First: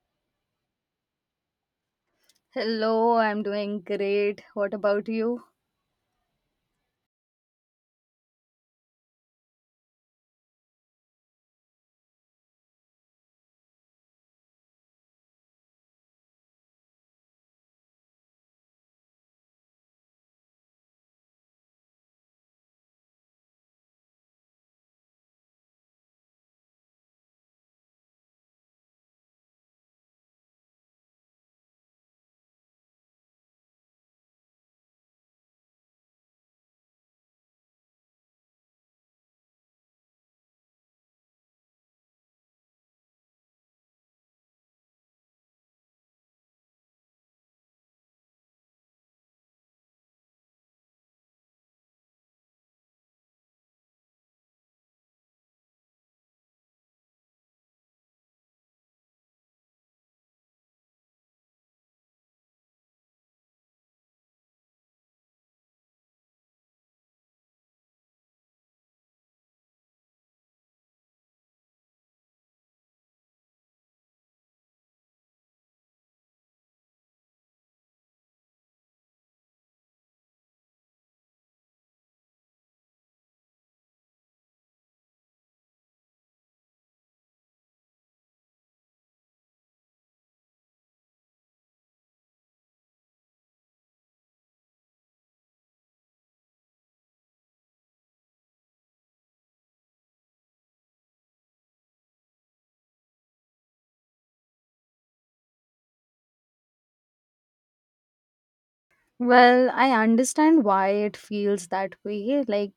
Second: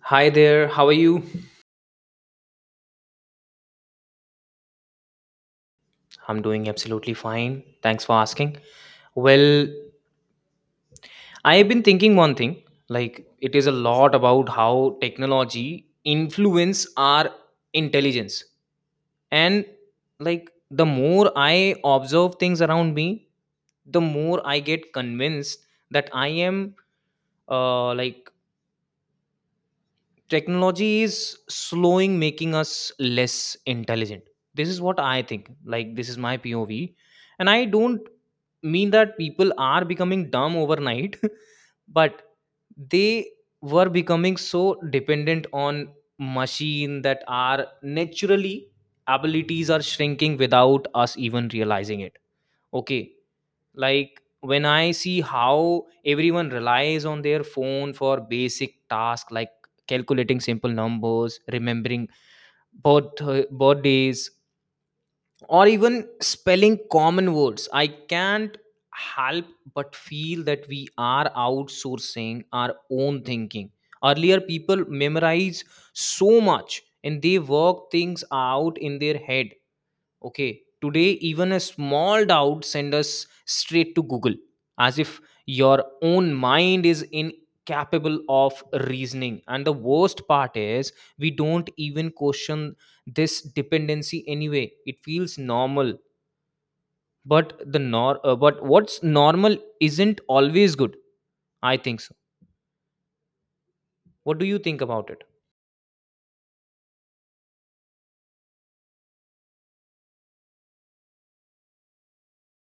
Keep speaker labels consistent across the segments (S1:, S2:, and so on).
S1: Hi there, how are you?
S2: Hello, I'm doing great. What about you?
S1: I'm doing absolutely fine. Thanks for asking. Well, I've been thinking one thing, like it is a lot about how technology influence our intelligence. And like the more I observe things around me, the more I get convinced that I am like technology is slowing making us less intelligent. This is what I think, like this is my POV. And I don't mean that people are becoming dumb overnight but they were becoming so dependent on machine that our naturally abilities are shrinking without us even realizing it. Okay, like when I see how everyone relies on their phone for basic tasks like calculating simple numbers, remembering birth birthdays or even spelling common words, I can't help but feel that we are outsourcing our own thinking. Earlier people memorize so much and they work things out in their head. Okay, today even a small doubt send us straight to Google as if your own mind is incapable of reasoning. And the worst part is we don't even question this dependency anyway. It feels normal, but what's normal isn't always good. I think so. What do you think about it?
S2: Well, I understand why it feels that way,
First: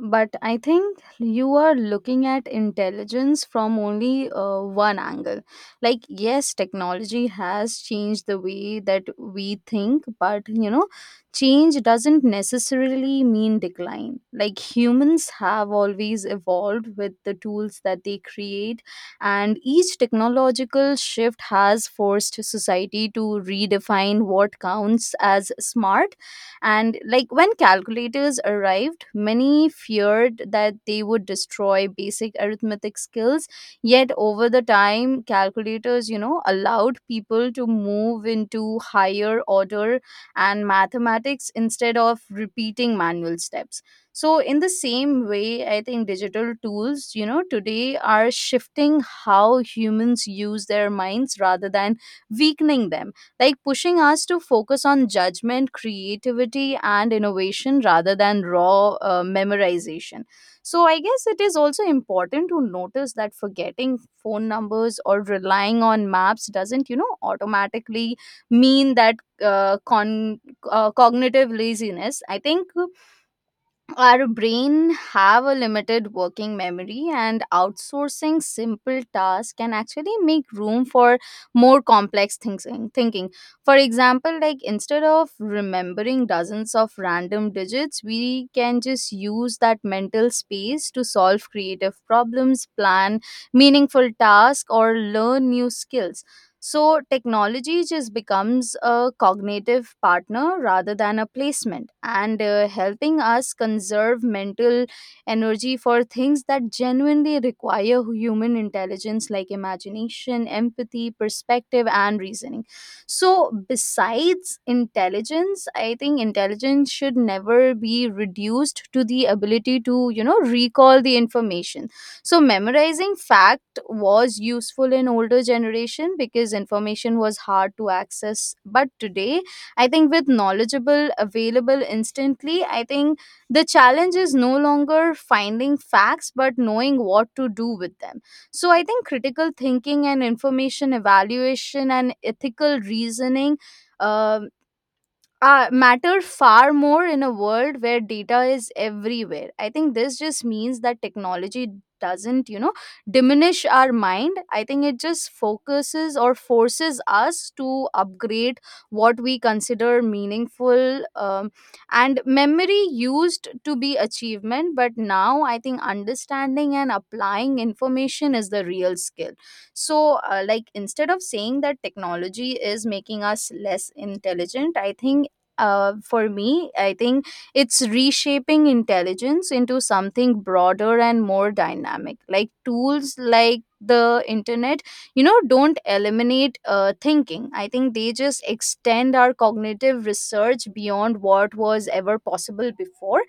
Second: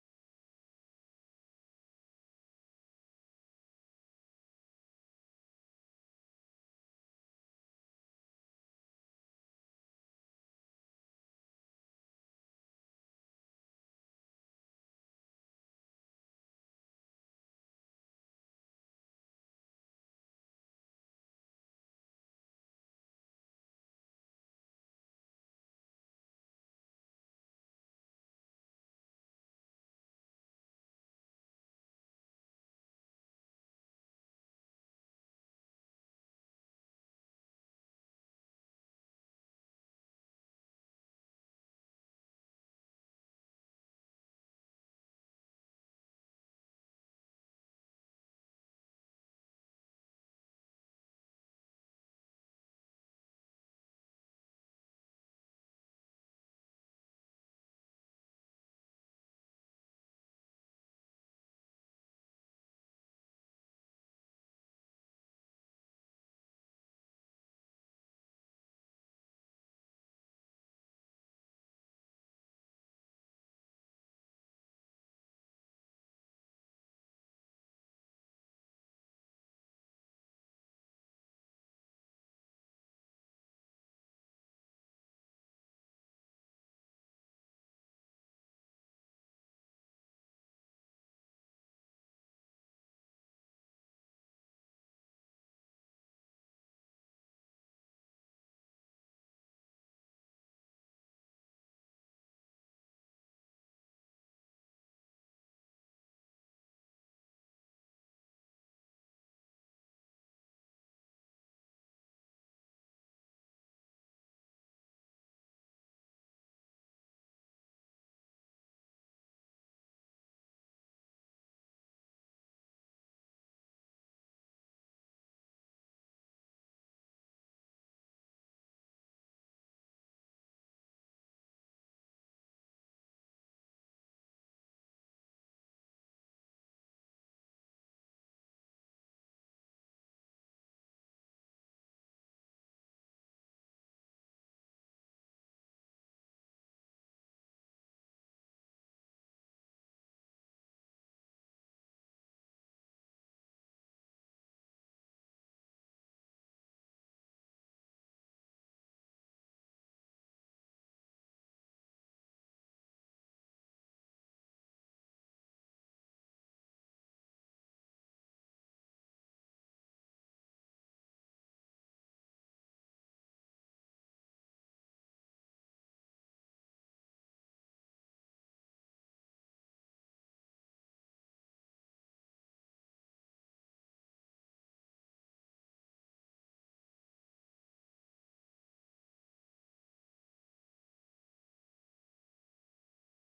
S2: but I think you are looking at intelligence from only one angle. Like, yes, technology has changed the way that we think, but you know, change doesn't necessarily mean decline. Like, humans have always evolved with the tools that they create, and each technological shift has forced society to redefine what counts as smart. And like when calculators arrived, many feared that they would destroy basic arithmetic skills, yet over the time calculators, you know, allowed people to move into higher order and mathematics instead of repeating manual steps. So in the same way, I think digital tools, you know, today are shifting how humans use their minds rather than weakening them, like pushing us to focus on judgment, creativity, and innovation rather than raw memorization. So I guess it is also important to notice that forgetting phone numbers or relying on maps doesn't, you know, automatically mean that uh, con- cognitive laziness. I think our brain have a limited working memory, and outsourcing simple tasks can actually make room for more complex thinking. For example, like instead of remembering dozens of random digits, we can just use that mental space to solve creative problems, plan meaningful tasks, or learn new skills. So technology just becomes a cognitive partner rather than a placement, and helping us conserve mental energy for things that genuinely require human intelligence like imagination, empathy, perspective, and reasoning. So besides intelligence, I think intelligence should never be reduced to the ability to, you know, recall the information. So memorizing fact was useful in older generation because information was hard to access, but today I think with knowledgeable available instantly, I think the challenge is no longer finding facts but knowing what to do with them. So I think critical thinking and information evaluation and ethical reasoning um, matter far more in a world where data is everywhere. I think this just means that technology doesn't, you know, diminish our mind. I think it just focuses or forces us to upgrade what we consider meaningful. And memory used to be achievement, but now I think understanding and applying information is the real skill. So, like, instead of saying that technology is making us less intelligent, I think for me, I think it's reshaping intelligence into something broader and more dynamic. Like tools like the internet, you know, don't eliminate thinking. I think they just extend our cognitive research beyond what was ever possible before.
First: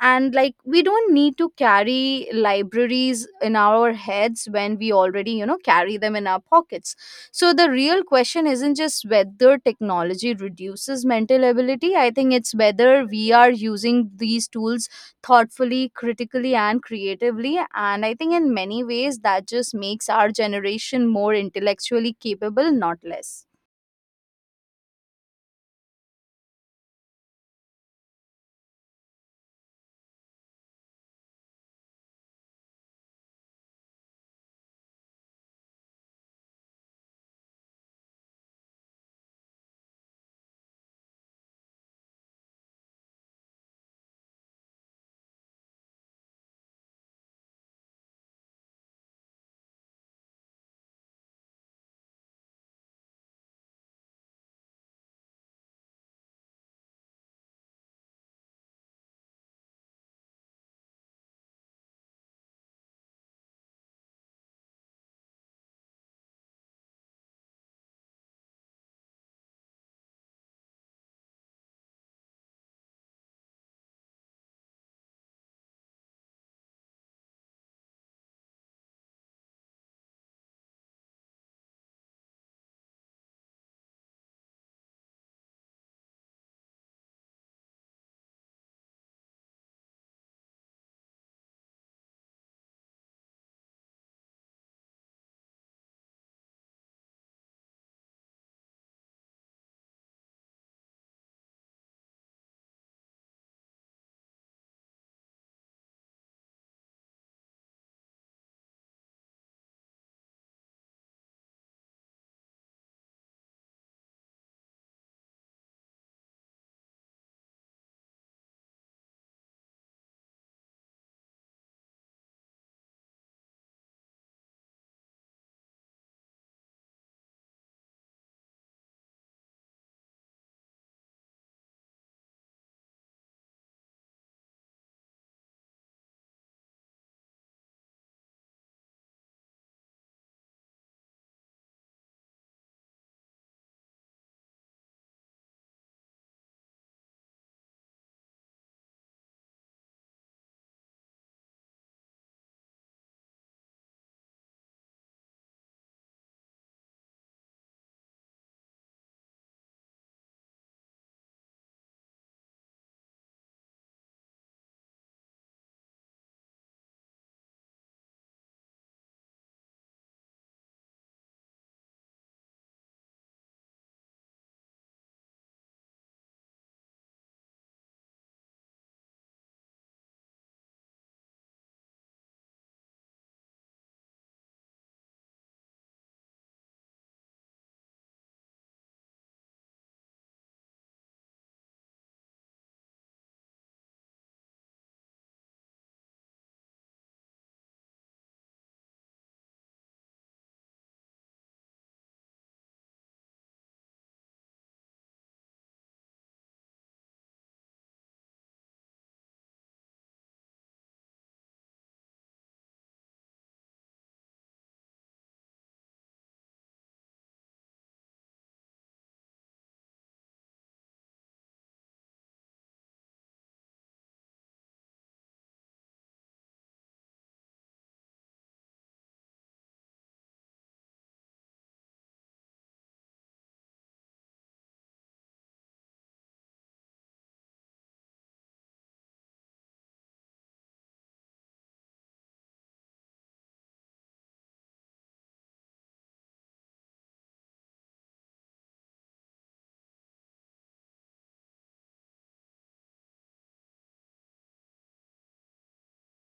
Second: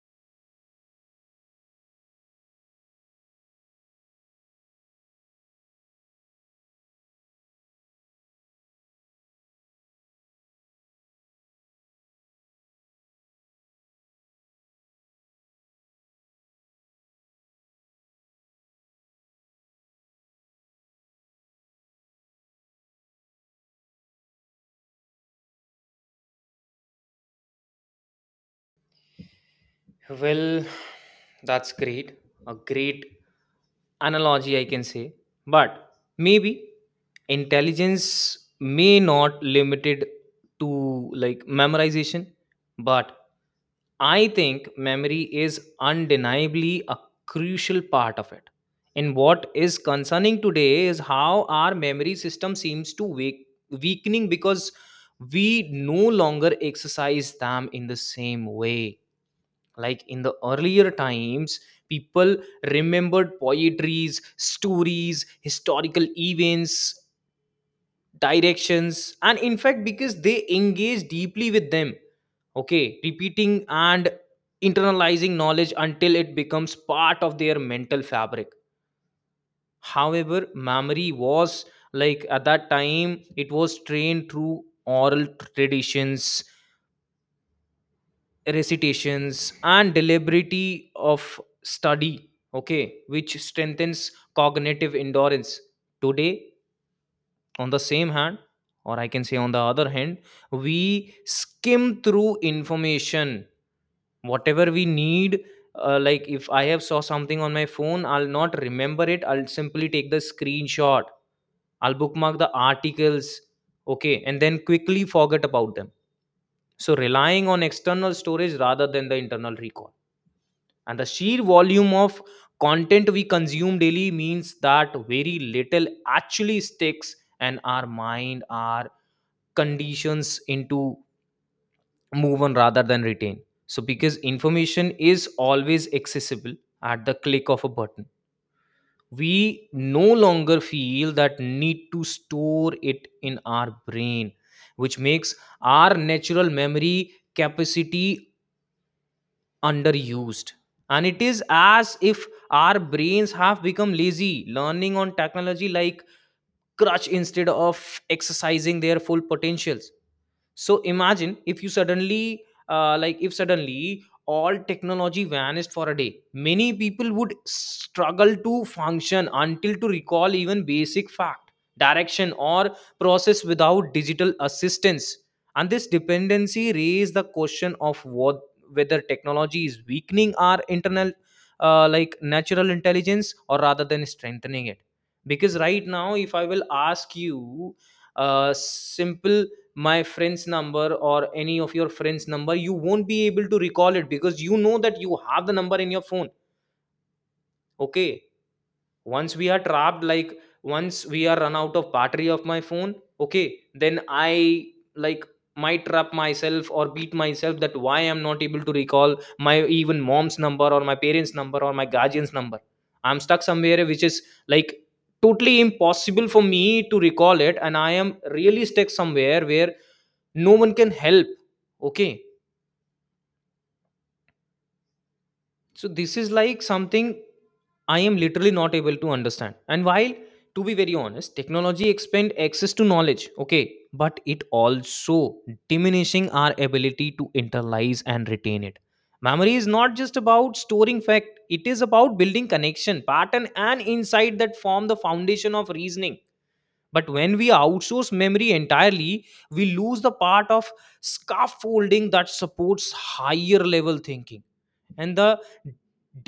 S2: And like, we don't need to carry libraries in our heads when we already, you know, carry them in our pockets. So the real question isn't just whether technology reduces mental ability. I think it's whether we are using these tools thoughtfully, critically, and creatively. And I think in many ways that just makes our generation more intellectually capable, not less.
S1: Well, that's great. A great analogy, I can say. But maybe intelligence may not limited to like memorization, but I think memory is undeniably a crucial part of it. And what is concerning today is how our memory system seems to weakening because we no longer exercise them in the same way, like in the earlier times people remembered poetries, stories, historical events, directions, and in fact because they engaged deeply with them. Okay, repeating and internalizing knowledge until it becomes part of their mental fabric. However, memory was, like at that time it was trained through oral traditions, recitations and deliberity of study. Okay, which strengthens cognitive endurance. Today, on the same hand, or I can say on the other hand, we skim through information whatever we need. Like if I have saw something on my phone I'll not remember it, I'll simply take the screenshot, I'll bookmark the articles. Okay, and then quickly forget about them. So relying on external storage rather than the internal recall, and the sheer volume of content we consume daily means that very little actually sticks, and our mind our conditions into move on rather than retain. So because information is always accessible at the click of a button, we no longer feel that need to store it in our brain, which makes our natural memory capacity underused. And it is as if our brains have become lazy, learning on technology like crutch instead of exercising their full potentials. So imagine if suddenly all technology vanished for a day, many people would struggle to function until to recall even basic fact, direction or process without digital assistance. And this dependency raised the question of what whether technology is weakening our internal like natural intelligence or rather than strengthening it. Because right now if I will ask you a simple my friend's number or any of your friend's number, you won't be able to recall it because you know that you have the number in your phone. Okay, once we are trapped like once we are run out of battery of my phone. Okay, then I like might trap myself or beat myself that why I'm not able to recall my even mom's number or my parents number or my guardian's number. I'm stuck somewhere which is like totally impossible for me to recall it, and I am really stuck somewhere where no one can help. Okay, so this is like something I am literally not able to understand. And while, to be very honest, technology expand access to knowledge. Okay, but it also diminishing our ability to internalize and retain it. Memory is not just about storing fact, it is about building connection pattern and insight that form the foundation of reasoning. But when we outsource memory entirely, we lose the part of scaffolding that supports higher level thinking. And the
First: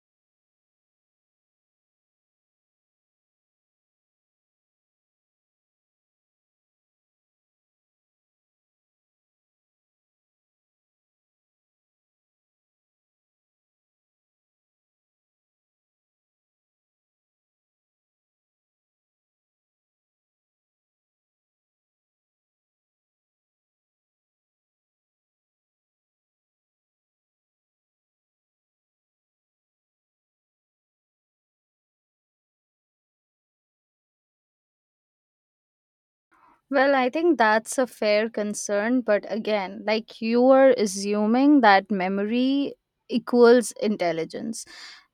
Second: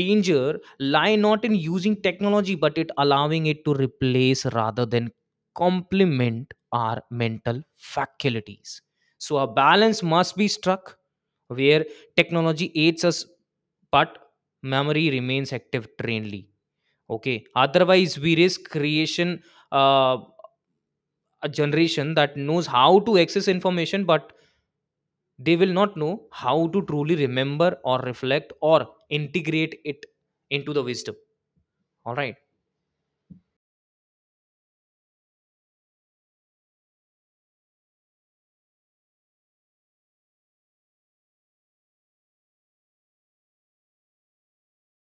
S1: danger lie not in using technology, but it allowing it to replace rather than complement our mental faculties. So a balance must be struck where technology aids us, but memory remains active trainedly. Okay. Otherwise, we risk creation. uh, a generation that knows how to access information but they will not know how to truly remember or reflect or integrate it into the wisdom. All right.
S2: Well, I think that's a fair concern, but again, like you are assuming that memory equals intelligence.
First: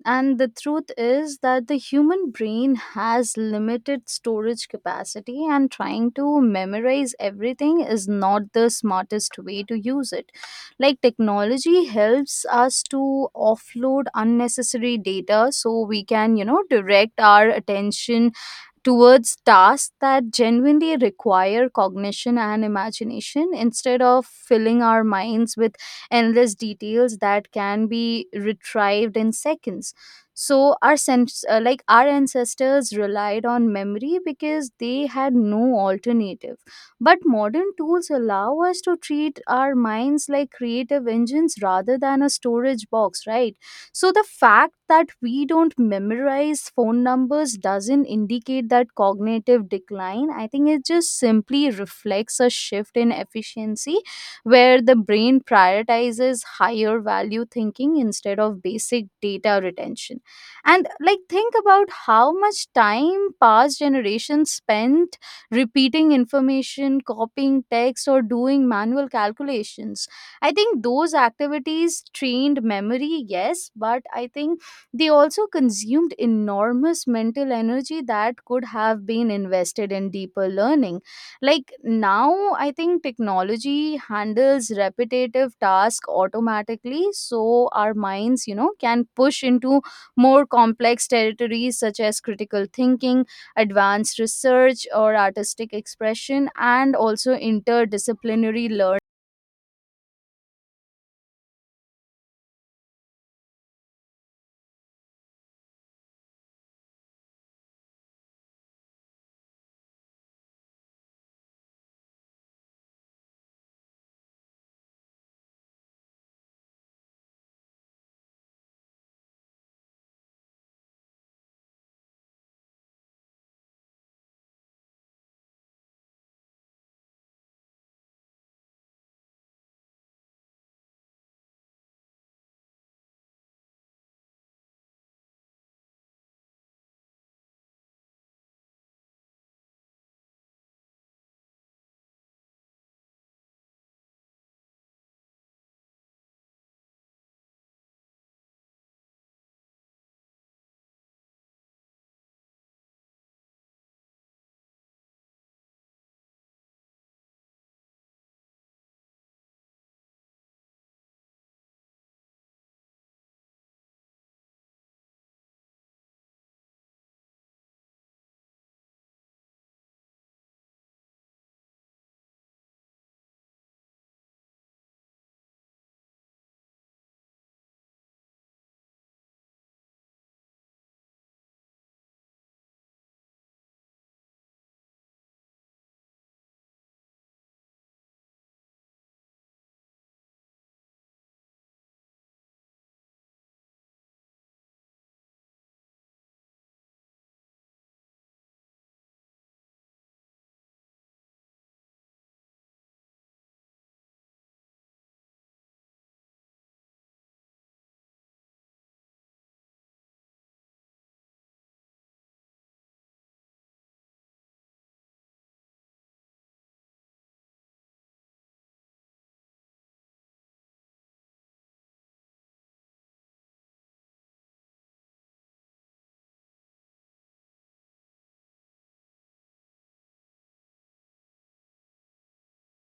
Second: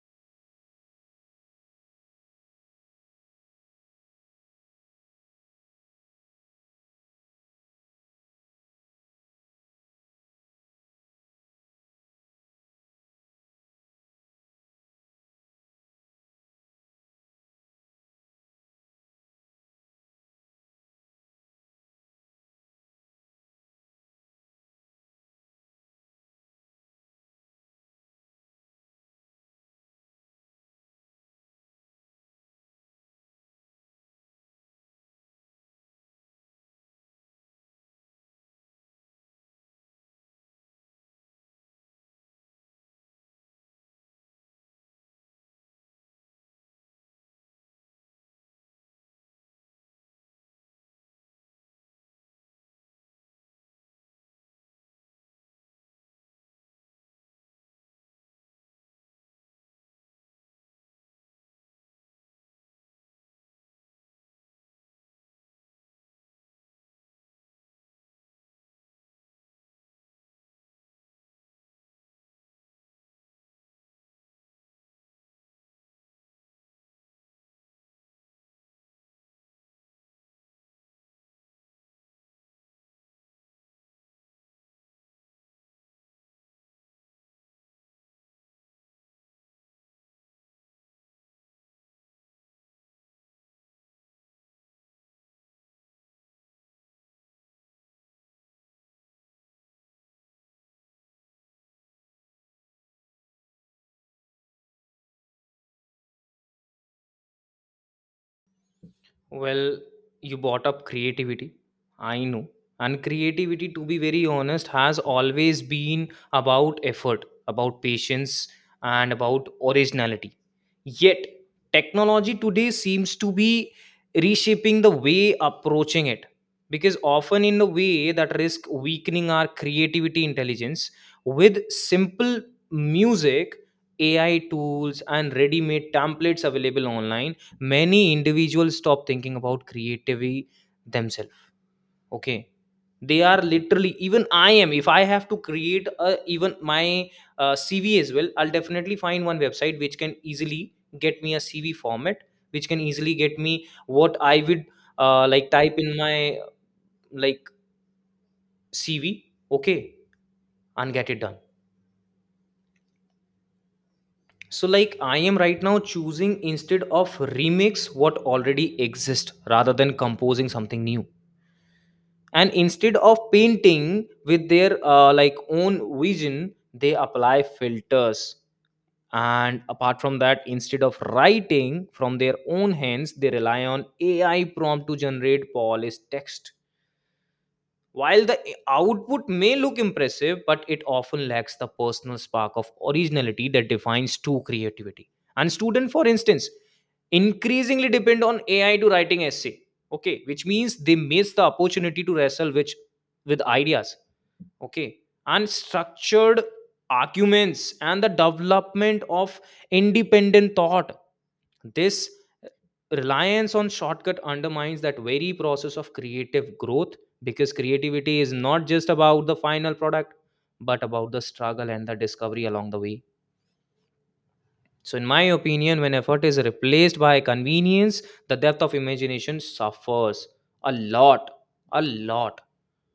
S2: And the truth is that the human brain has limited storage capacity, and trying to memorize everything is not the smartest way to use it. Like, technology helps us to offload unnecessary data so we can, you know, direct our attention towards tasks that genuinely require cognition and imagination instead of filling our minds with endless details that can be retrieved in seconds. So our sense like our ancestors relied on memory because they had no alternative, but modern tools allow us to treat our minds like creative engines rather than a storage box, right? So the fact that we don't memorize phone numbers doesn't indicate that cognitive decline. I think it just simply reflects a shift in efficiency where the brain prioritizes higher value thinking instead of basic data retention. And like think about how much time past generations spent repeating information, copying text, or doing manual calculations. I think those activities trained memory, yes, but I think they also consumed enormous mental energy that could have been invested in deeper learning. Like now, I think technology handles repetitive tasks automatically, so our minds, you know, can push into more complex territories such as critical thinking, advanced research, or artistic expression, and also interdisciplinary learning.
S1: Well, you brought up creativity. I know. And creativity, to be very honest, has always been about effort, about patience, and about originality. Yet, technology today seems to be reshaping the way approaching it, because often in a way that risk weakening our creativity intelligence. With simple music, AI tools and ready made templates available online, many individuals stop thinking about creativity themselves. Okay, they are literally, even I am, if I have to create even my CV as well, I'll definitely find one website which can easily get me a CV format, which can easily get me what I would like type in my like CV. Okay, and get it done. So like I am right now choosing instead of remix what already exists rather than composing something new. And instead of painting with their like own vision, they apply filters. And apart from that, instead of writing from their own hands they rely on AI prompt to generate polished text. While the output may look impressive, but it often lacks the personal spark of originality that defines true creativity. And students, for instance, increasingly depend on AI to writing essay. Okay, which means they miss the opportunity to wrestle which with ideas. Okay, and structured arguments and the development of independent thought. This uh, reliance on shortcut undermines that very process of creative growth, because creativity is not just about the final product but about the struggle and the discovery along the way. So, in my opinion, when effort is replaced by convenience, the depth of imagination suffers a lot, a lot.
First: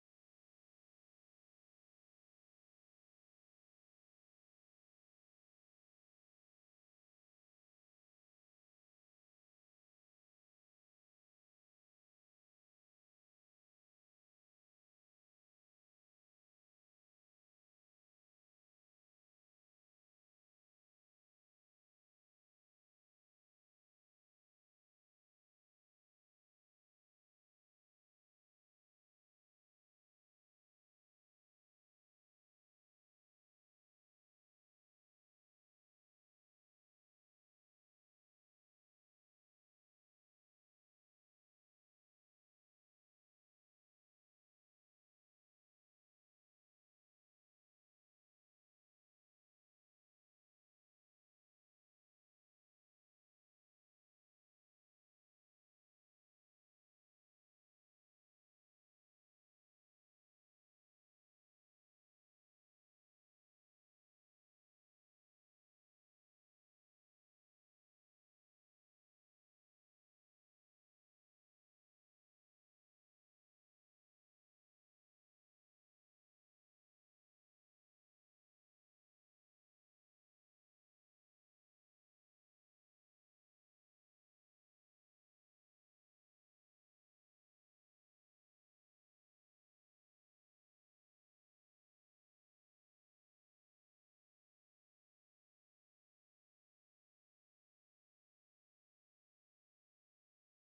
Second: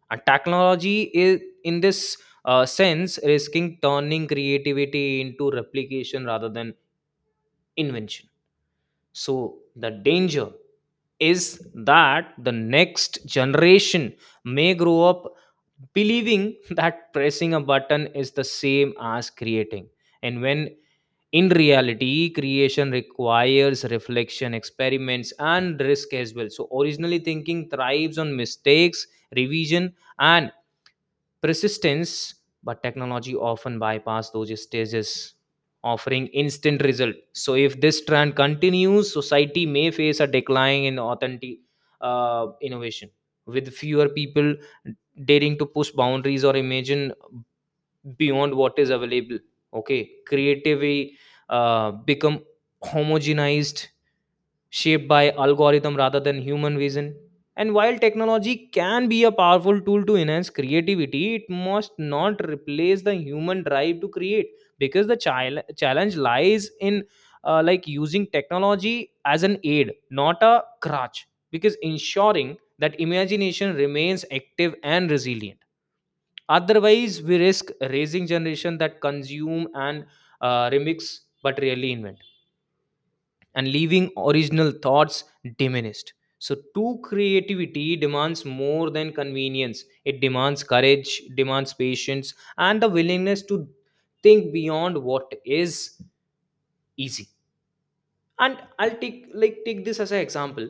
S1: And technology is, in this sense, risking turning creativity into replication rather than invention. So, the danger is that the next generation may grow up believing that pressing a button is the same as creating. And when in reality creation requires reflection, experiments and risk as well, so originally thinking thrives on mistakes, revision and persistence, but technology often bypass those stages, offering instant result. So if this trend continues, society may face a decline in authentic innovation, with fewer people daring to push boundaries or imagine beyond what is available. Okay, creativity become homogenized, shaped by algorithm rather than human vision, and while technology can be a powerful tool to enhance creativity, it must not replace the human drive to create. Because the challenge lies in using technology as an aid not a crutch, because ensuring that imagination remains active and resilient. Otherwise we risk raising generation that consume and remix but really invent, and leaving original thoughts diminished. So, true creativity demands more than convenience. It demands courage, demands patience, and the willingness to think beyond what is easy. And I'll take this as an example.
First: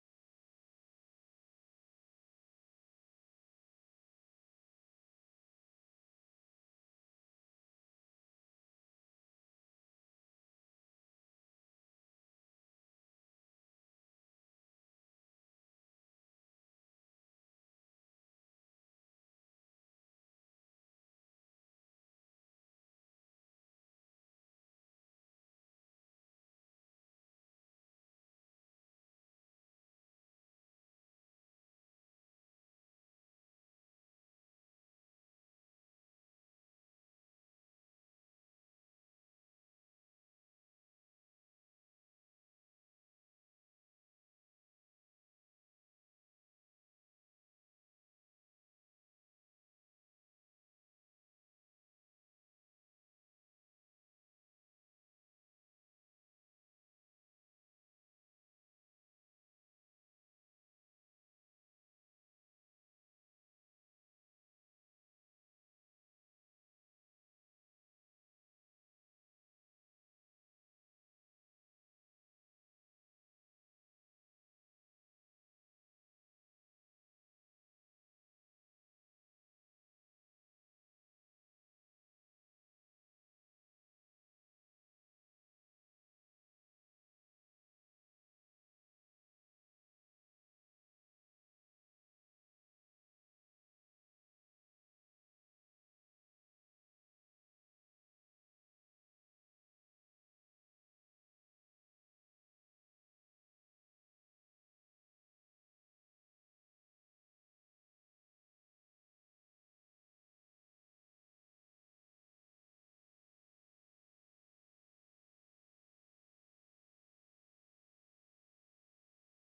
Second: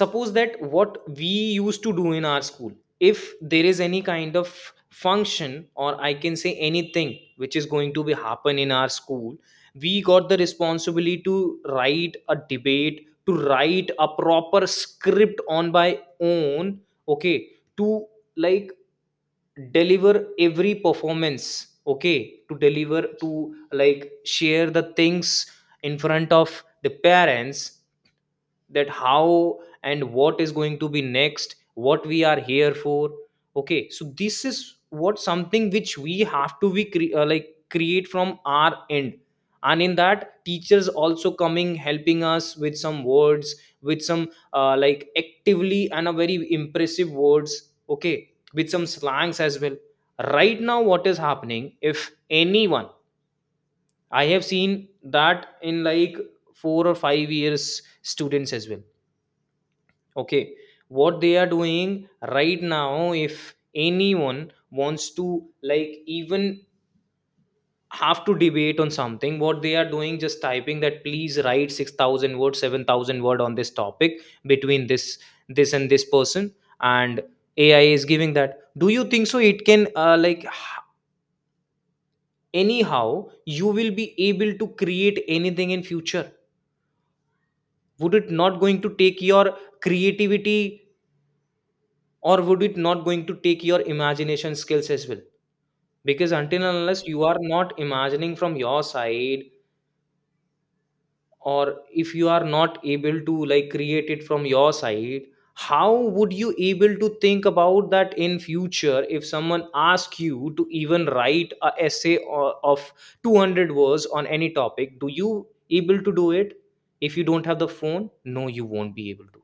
S1: Suppose that what we used to do in our school, if there is any kind of function, or I can say anything which is going to be happen in our school, we got the responsibility to write a debate, to write a proper script on by own. Okay, to like deliver every performance. Okay, to deliver to like share the things in front of the parents, that how and what is going to be next, what we are here for. Okay, so this is what something which we have to be create from our end. And in that teachers also coming, helping us with some words, with some like actively and a very impressive words. Okay, with some slangs as well. Right now what is happening, if anyone, I have seen that in like 4 or 5 years students as well. Okay, what they are doing right now, if anyone wants to like even have to debate on something, what they are doing just typing that please write 6,000 word, 7,000 word on this topic between this and this person, and AI is giving that. Do you think so? It can like anyhow you will be able to create anything in future. Would it not going to take your creativity, or would it not going to take your imagination skills as well? Because until and unless you are not imagining from your side, or if you are not able to like create it from your side, how would you able to think about that in future? If someone asks you to even write a essay of 200 words on any topic, do you able to do it? If you don't have the phone, no, you won't be able to.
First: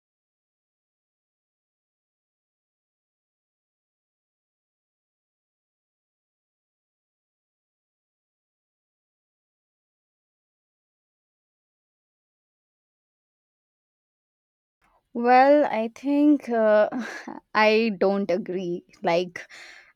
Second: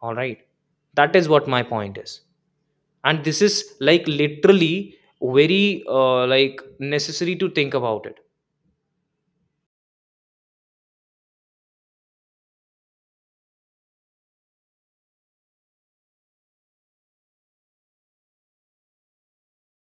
S1: All right, that is what my point is. And this is like literally very like necessary to think about it.
S2: Well, I think I don't agree. Like,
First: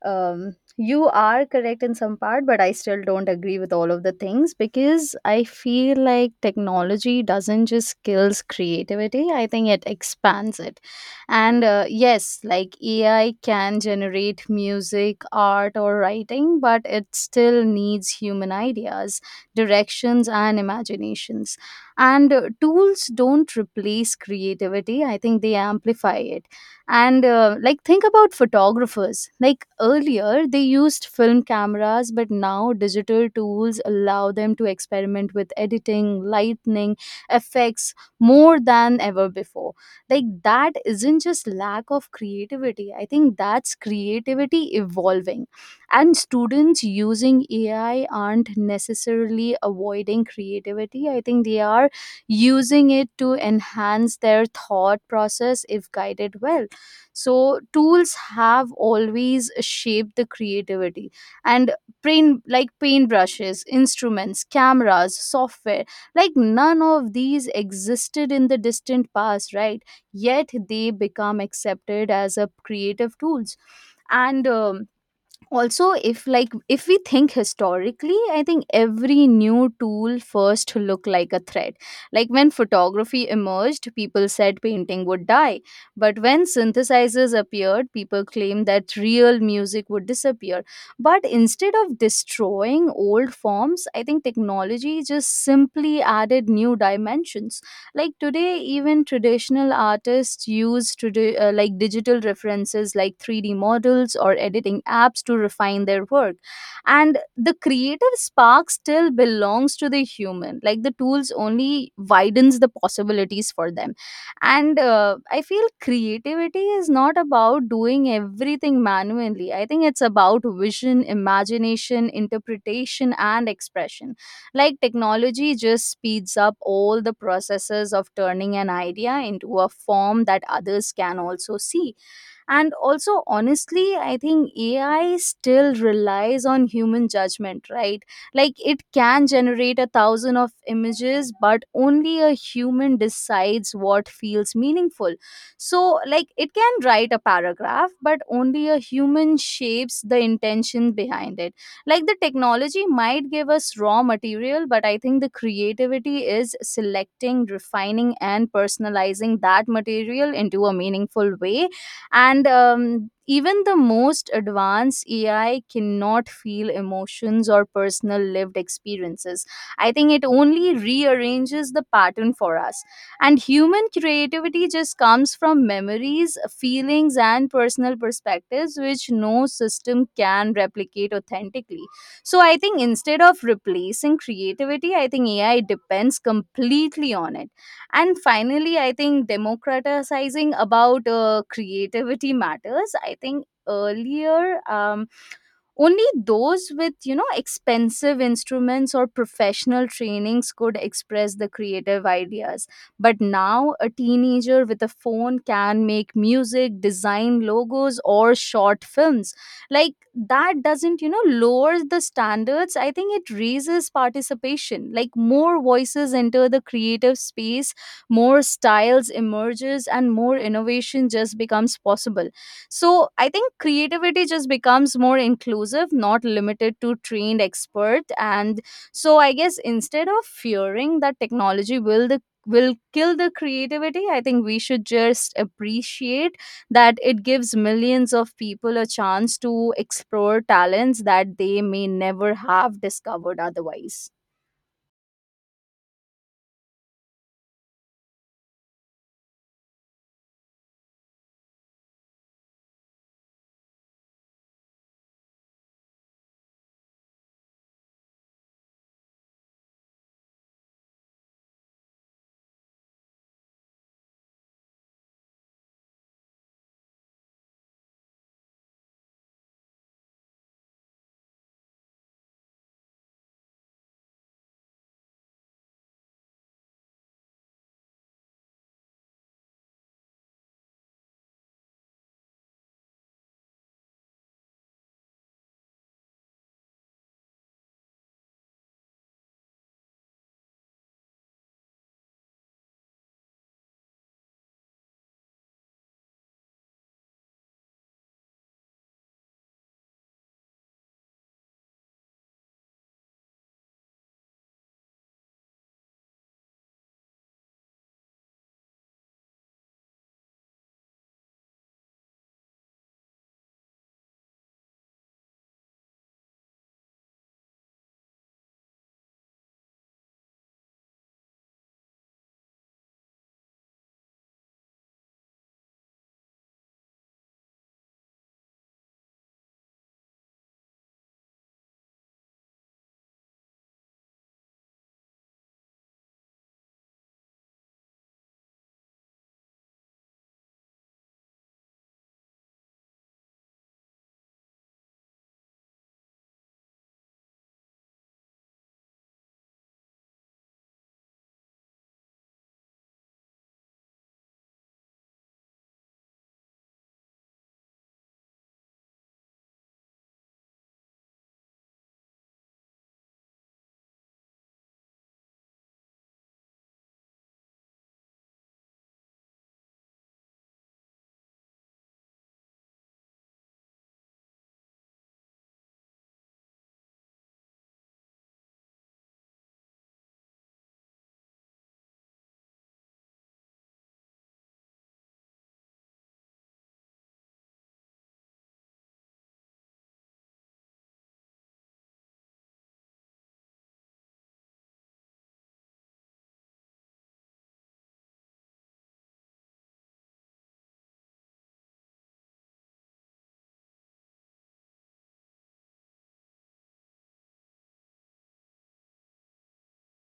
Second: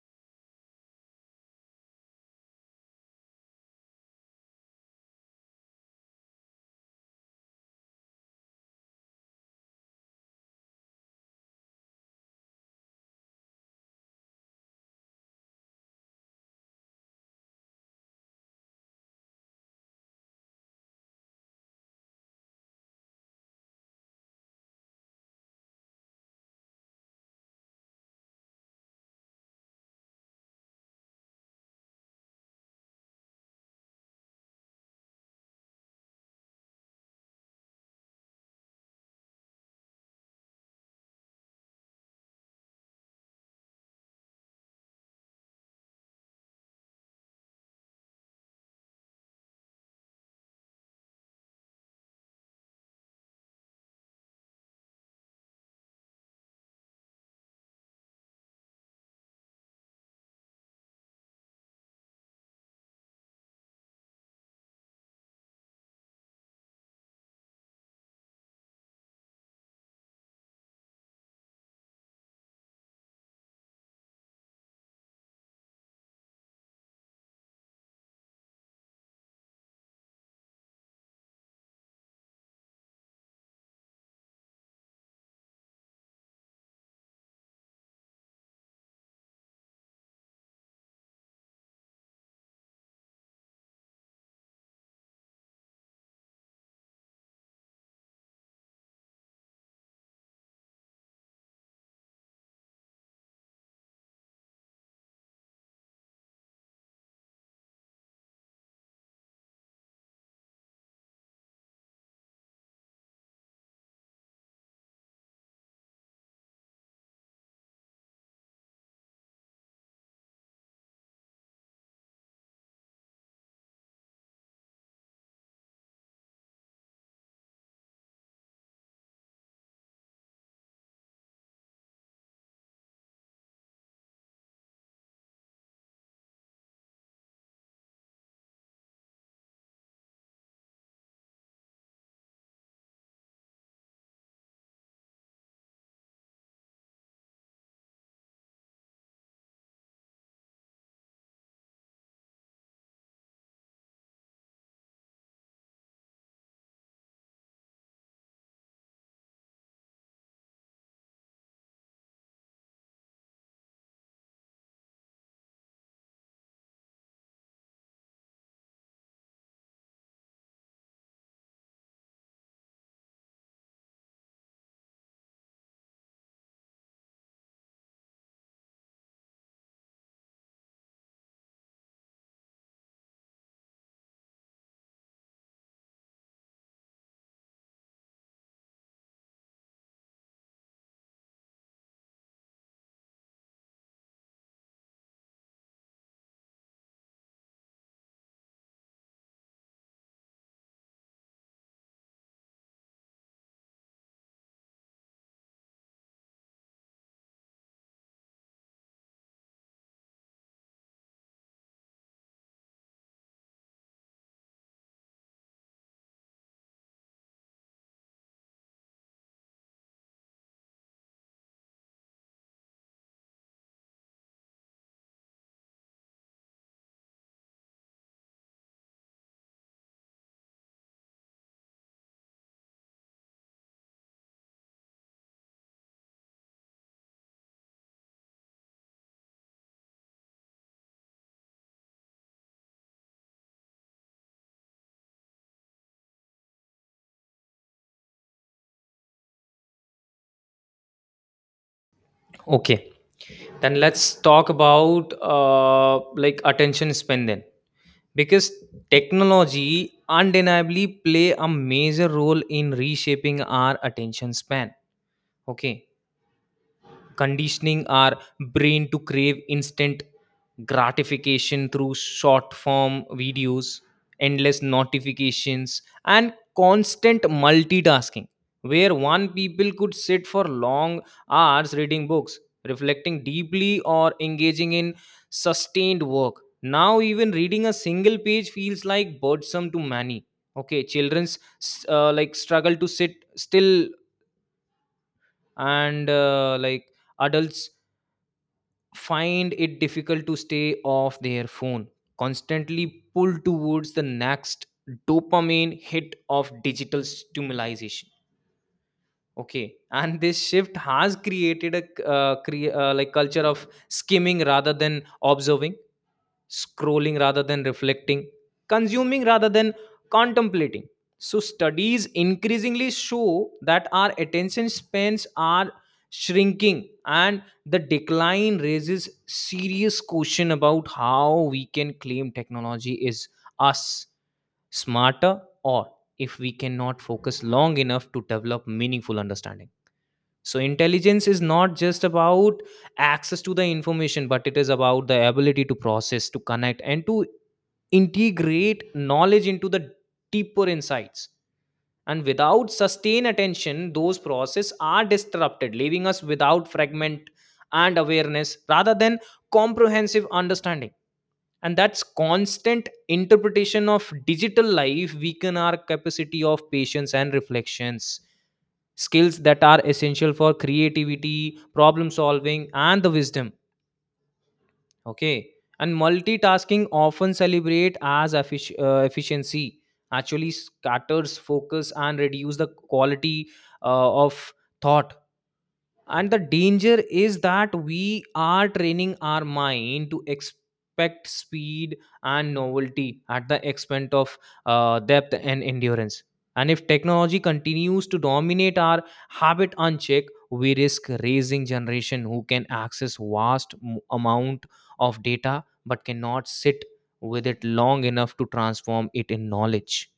S2: you are correct in some part, but I still don't agree with all of the things because I feel like technology doesn't just kills creativity. I think it expands it. And yes, like AI can generate music, art, or writing, but it still needs human ideas, directions, and imaginations. And tools don't replace creativity. I think they amplify it. And like think about photographers, like earlier they used film cameras, but now digital tools allow them to experiment with editing lightning effects more than ever before. Like that isn't just lack of creativity. I think that's creativity evolving. And students using AI aren't necessarily avoiding creativity. I think they are using it to enhance their thought process if guided well. So tools have always shaped the creativity, and paint like paintbrushes, instruments, cameras, software, like none of these existed in the distant past, right? Yet they become accepted as a creative tools. And also if like if we think historically, I think every new tool first looked like a threat. Like when photography emerged, people said painting would die, but when synthesizers appeared, people claimed that real music would disappear. But instead of destroying old forms, I think technology just simply added new dimensions. Like today, even traditional artists use today like digital references like 3D models or editing apps to refine their work. And the creative spark still belongs to the human. Like the tools only widens the possibilities for them. And I feel creativity is not about doing everything manually. I think it's about vision, imagination, interpretation, and expression. Like technology just speeds up all the processes of turning an idea into a form that others can also see. And also, honestly, I think AI still relies on human judgment, right? Like it can generate a thousand of images, but only a human decides what feels meaningful. So like it can write a paragraph, but only a human shapes the intention behind it. Like the technology might give us raw material, but I think the creativity is selecting, refining, and personalizing that material into a meaningful way. And even the most advanced AI cannot feel emotions or personal lived experiences. I think it only rearranges the pattern for us. And human creativity just comes from memories, feelings, and personal perspectives, which no system can replicate authentically. So I think instead of replacing creativity, I think AI depends completely on it. And finally, I think democratizing about creativity matters. I think earlier, only those with, you know, expensive instruments or professional trainings could express the creative ideas. But now a teenager with a phone can make music, design logos, or short films. Like that doesn't, you know, lower the standards. I think it raises participation. Like more voices enter the creative space, more styles emerges, and more innovation just becomes possible. So I think creativity just becomes more inclusive, not limited to trained expert. And so I guess instead of fearing that technology will kill the creativity, I think we should just appreciate that it gives millions of people a chance to explore talents that they may never have discovered otherwise.
S1: Okay, then let's talk about like attention span then. Because technology undeniably play a major role in reshaping our attention span. Okay, conditioning our brain to crave instant gratification through short form videos, endless notifications, and constant multitasking, where one people could sit for long hours reading books, reflecting deeply, or engaging in sustained work. Now, even reading a single page feels like burdensome to many. Okay, children's like struggle to sit still, and like adults find it difficult to stay off their phone, constantly pulled towards the next dopamine hit of digital stimulation. Okay, and this shift has created a like culture of skimming rather than observing, scrolling rather than reflecting, consuming rather than contemplating. So studies increasingly show that our attention spans are shrinking, and the decline raises serious question about how we can claim technology is us smarter, or if we cannot focus long enough to develop meaningful understanding. So intelligence is not just about access to the information, but it is about the ability to process, to connect, and to integrate knowledge into the deeper insights. And without sustained attention, those processes are disrupted, leaving us without fragment and awareness rather than comprehensive understanding. And that's constant interpretation of digital life weaken our capacity of patience and reflections, skills that are essential for creativity, problem solving, and the wisdom. Okay, and multitasking, often celebrate as efficiency, actually scatters focus and reduce the quality of thought. And the danger is that we are training our mind to expect speed and novelty at the expense of depth and endurance. And if technology continues to dominate our habit unchecked, we risk raising generation who can access vast amount of data but cannot sit with it long enough to transform it in knowledge.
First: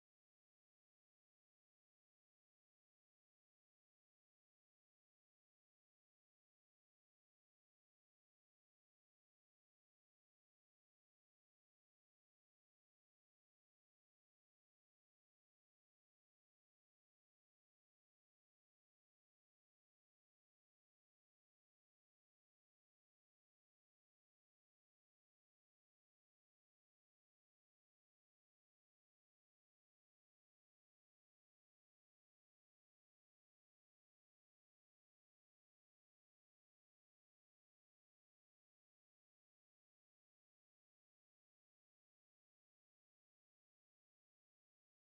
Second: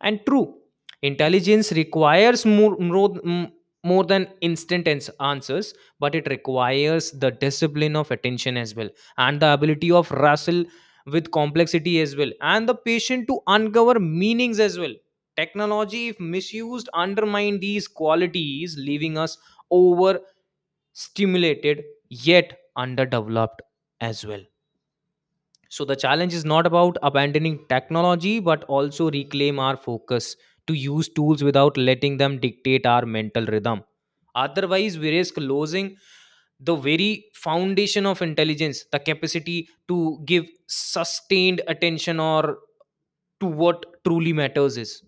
S1: And true intelligence requires more than instant answers, but it requires the discipline of attention as well, and the ability of wrestle with complexity as well, and the patient to uncover meanings as well. Technology, if misused, undermine these qualities, leaving us overstimulated yet underdeveloped as well. So the challenge is not about abandoning technology, but also reclaim our focus, to use tools without letting them dictate our mental rhythm. Otherwise, we risk losing the very foundation of intelligence, the capacity to give sustained attention or to what truly matters is.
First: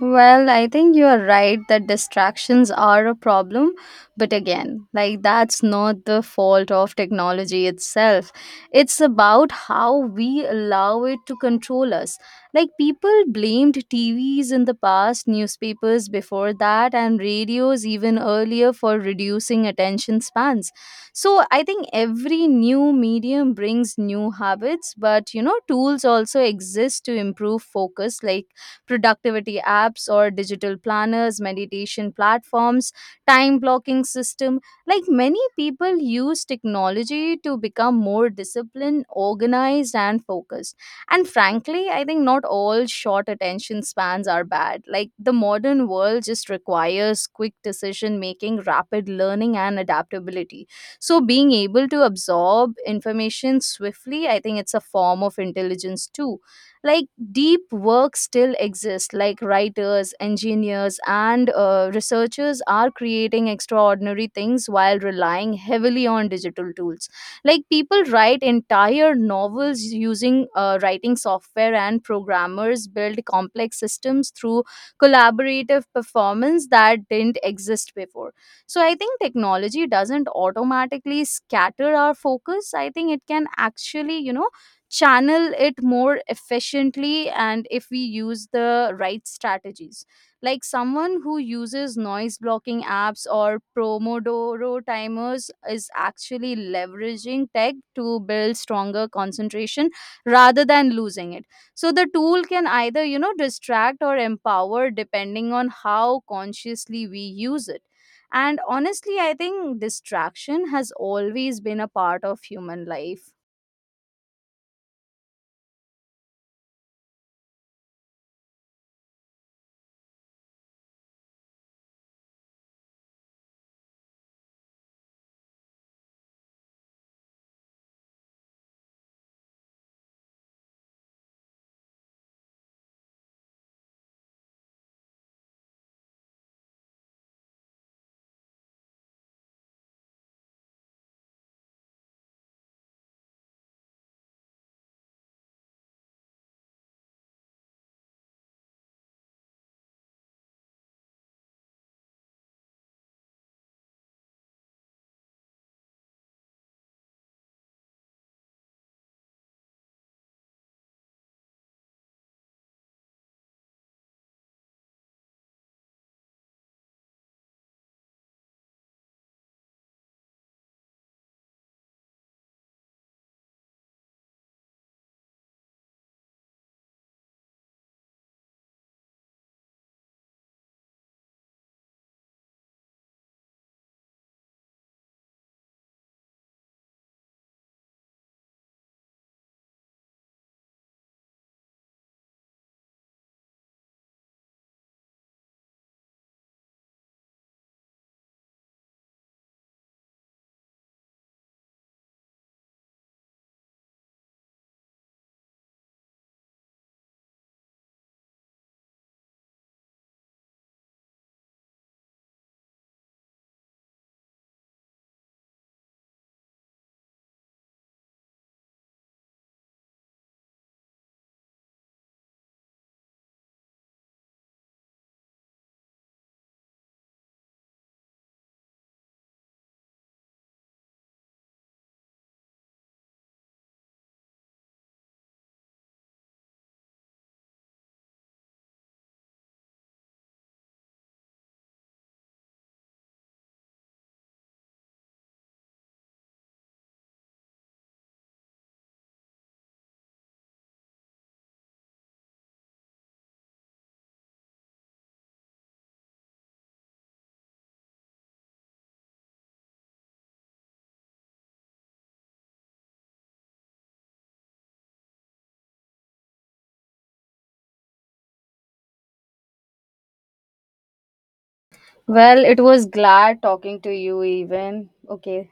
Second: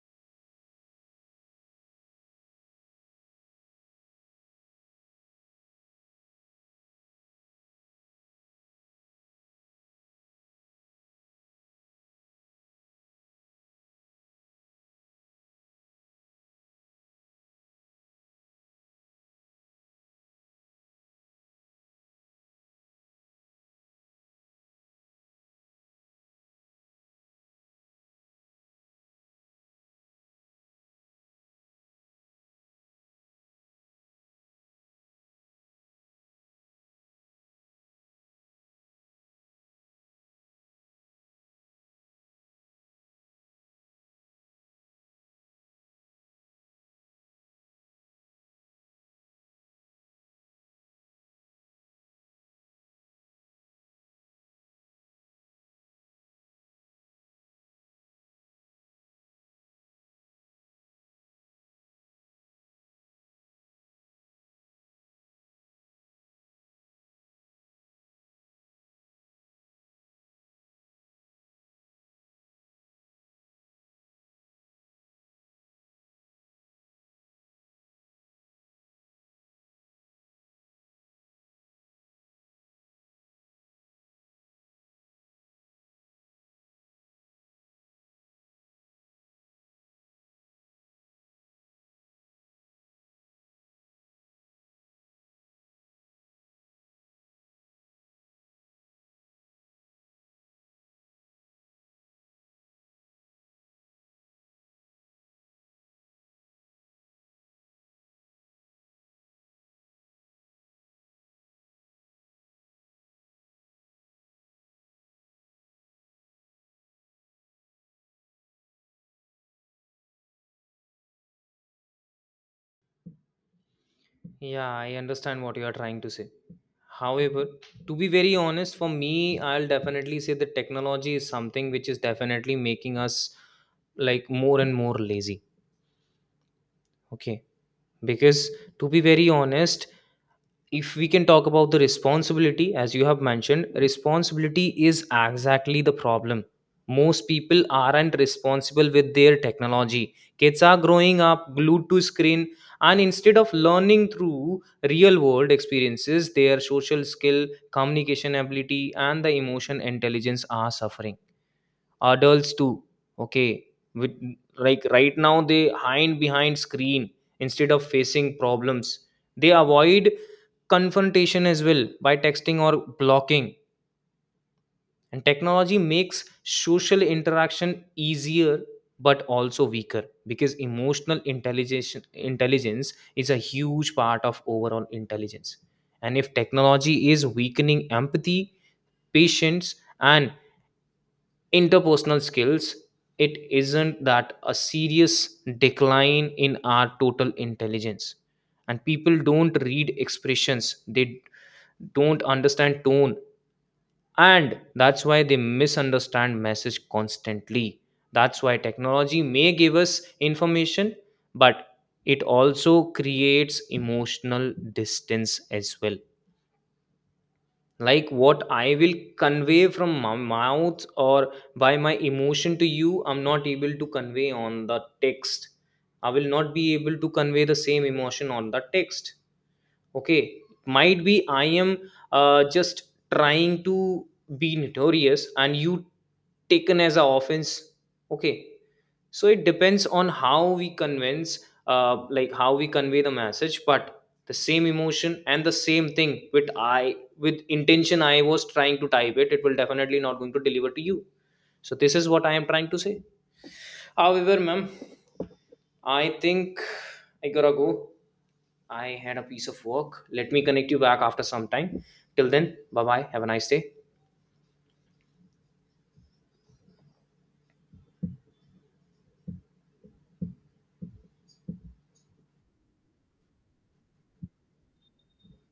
S2: Well, I think you are right that distractions are a problem, but again, like that's not the fault of technology itself. It's about how we allow it to control us. Like people blamed TVs in the past, newspapers before that, and radios even earlier for reducing attention spans. So I think every new medium brings new habits, but you know, tools also exist to improve focus, like productivity apps or digital planners, meditation platforms, time blocking system. Like many people use technology to become more disciplined, organized, and focused. And frankly, I think not all short attention spans are bad. Like the modern world just requires quick decision making, rapid learning, and adaptability. So being able to absorb information swiftly, I think it's a form of intelligence too, like deep work still exists, like writers, engineers, and researchers are creating extraordinary things while relying heavily on digital tools. Like people write entire novels using writing software, and programmers build complex systems through collaborative performance that didn't exist before. So I think technology doesn't automatically scatter our focus. I think it can actually, you know, channel it more efficiently and if we use the right strategies. Like someone who uses noise blocking apps or pomodoro timers is actually leveraging tech to build stronger concentration rather than losing it. So the tool can either, you know, distract or empower depending on how consciously we use it. And honestly, I think distraction has always been a part of human life.
S1: Yeah, I understand what you are trying to say. However, to be very honest, for me, I'll definitely say that technology is something which is definitely making us like more and more lazy. Okay. Because to be very honest, if we can talk about the responsibility, as you have mentioned, responsibility is exactly the problem. Most people aren't responsible with their technology. Kids are growing up glued to screen, and instead of learning through real world experiences, their social skill, communication ability, and the emotion intelligence are suffering. Adults too, okay, with like right now they hide behind screen instead of facing problems. They avoid confrontation as well by texting or blocking. And technology makes social interaction easier but also weaker, because emotional intelligence is a huge part of overall intelligence. And if technology is weakening empathy, patience, and interpersonal skills, it isn't that a serious decline in our total intelligence? And people don't read expressions, they don't understand tone, and that's why they misunderstand message constantly. That's why technology may give us information, but it also creates emotional distance as well. Like what I will convey from my mouth or by my emotion to you, I'm not able to convey on the text. I will not be able to convey the same emotion on the text. Okay, might be I am just trying to be notorious and you taken as a offense. Okay, so it depends on how we convince, like how we convey the message, but the same emotion and the same thing with I with intention I was trying to type it, it will definitely not going to deliver to you. So this is what I am trying to say. However, ma'am, I think I gotta go. I had a piece of work. Let me connect you back after some time. Till then, bye bye. Have a nice day.
S2: Well, it was glad talking to you even. Okay,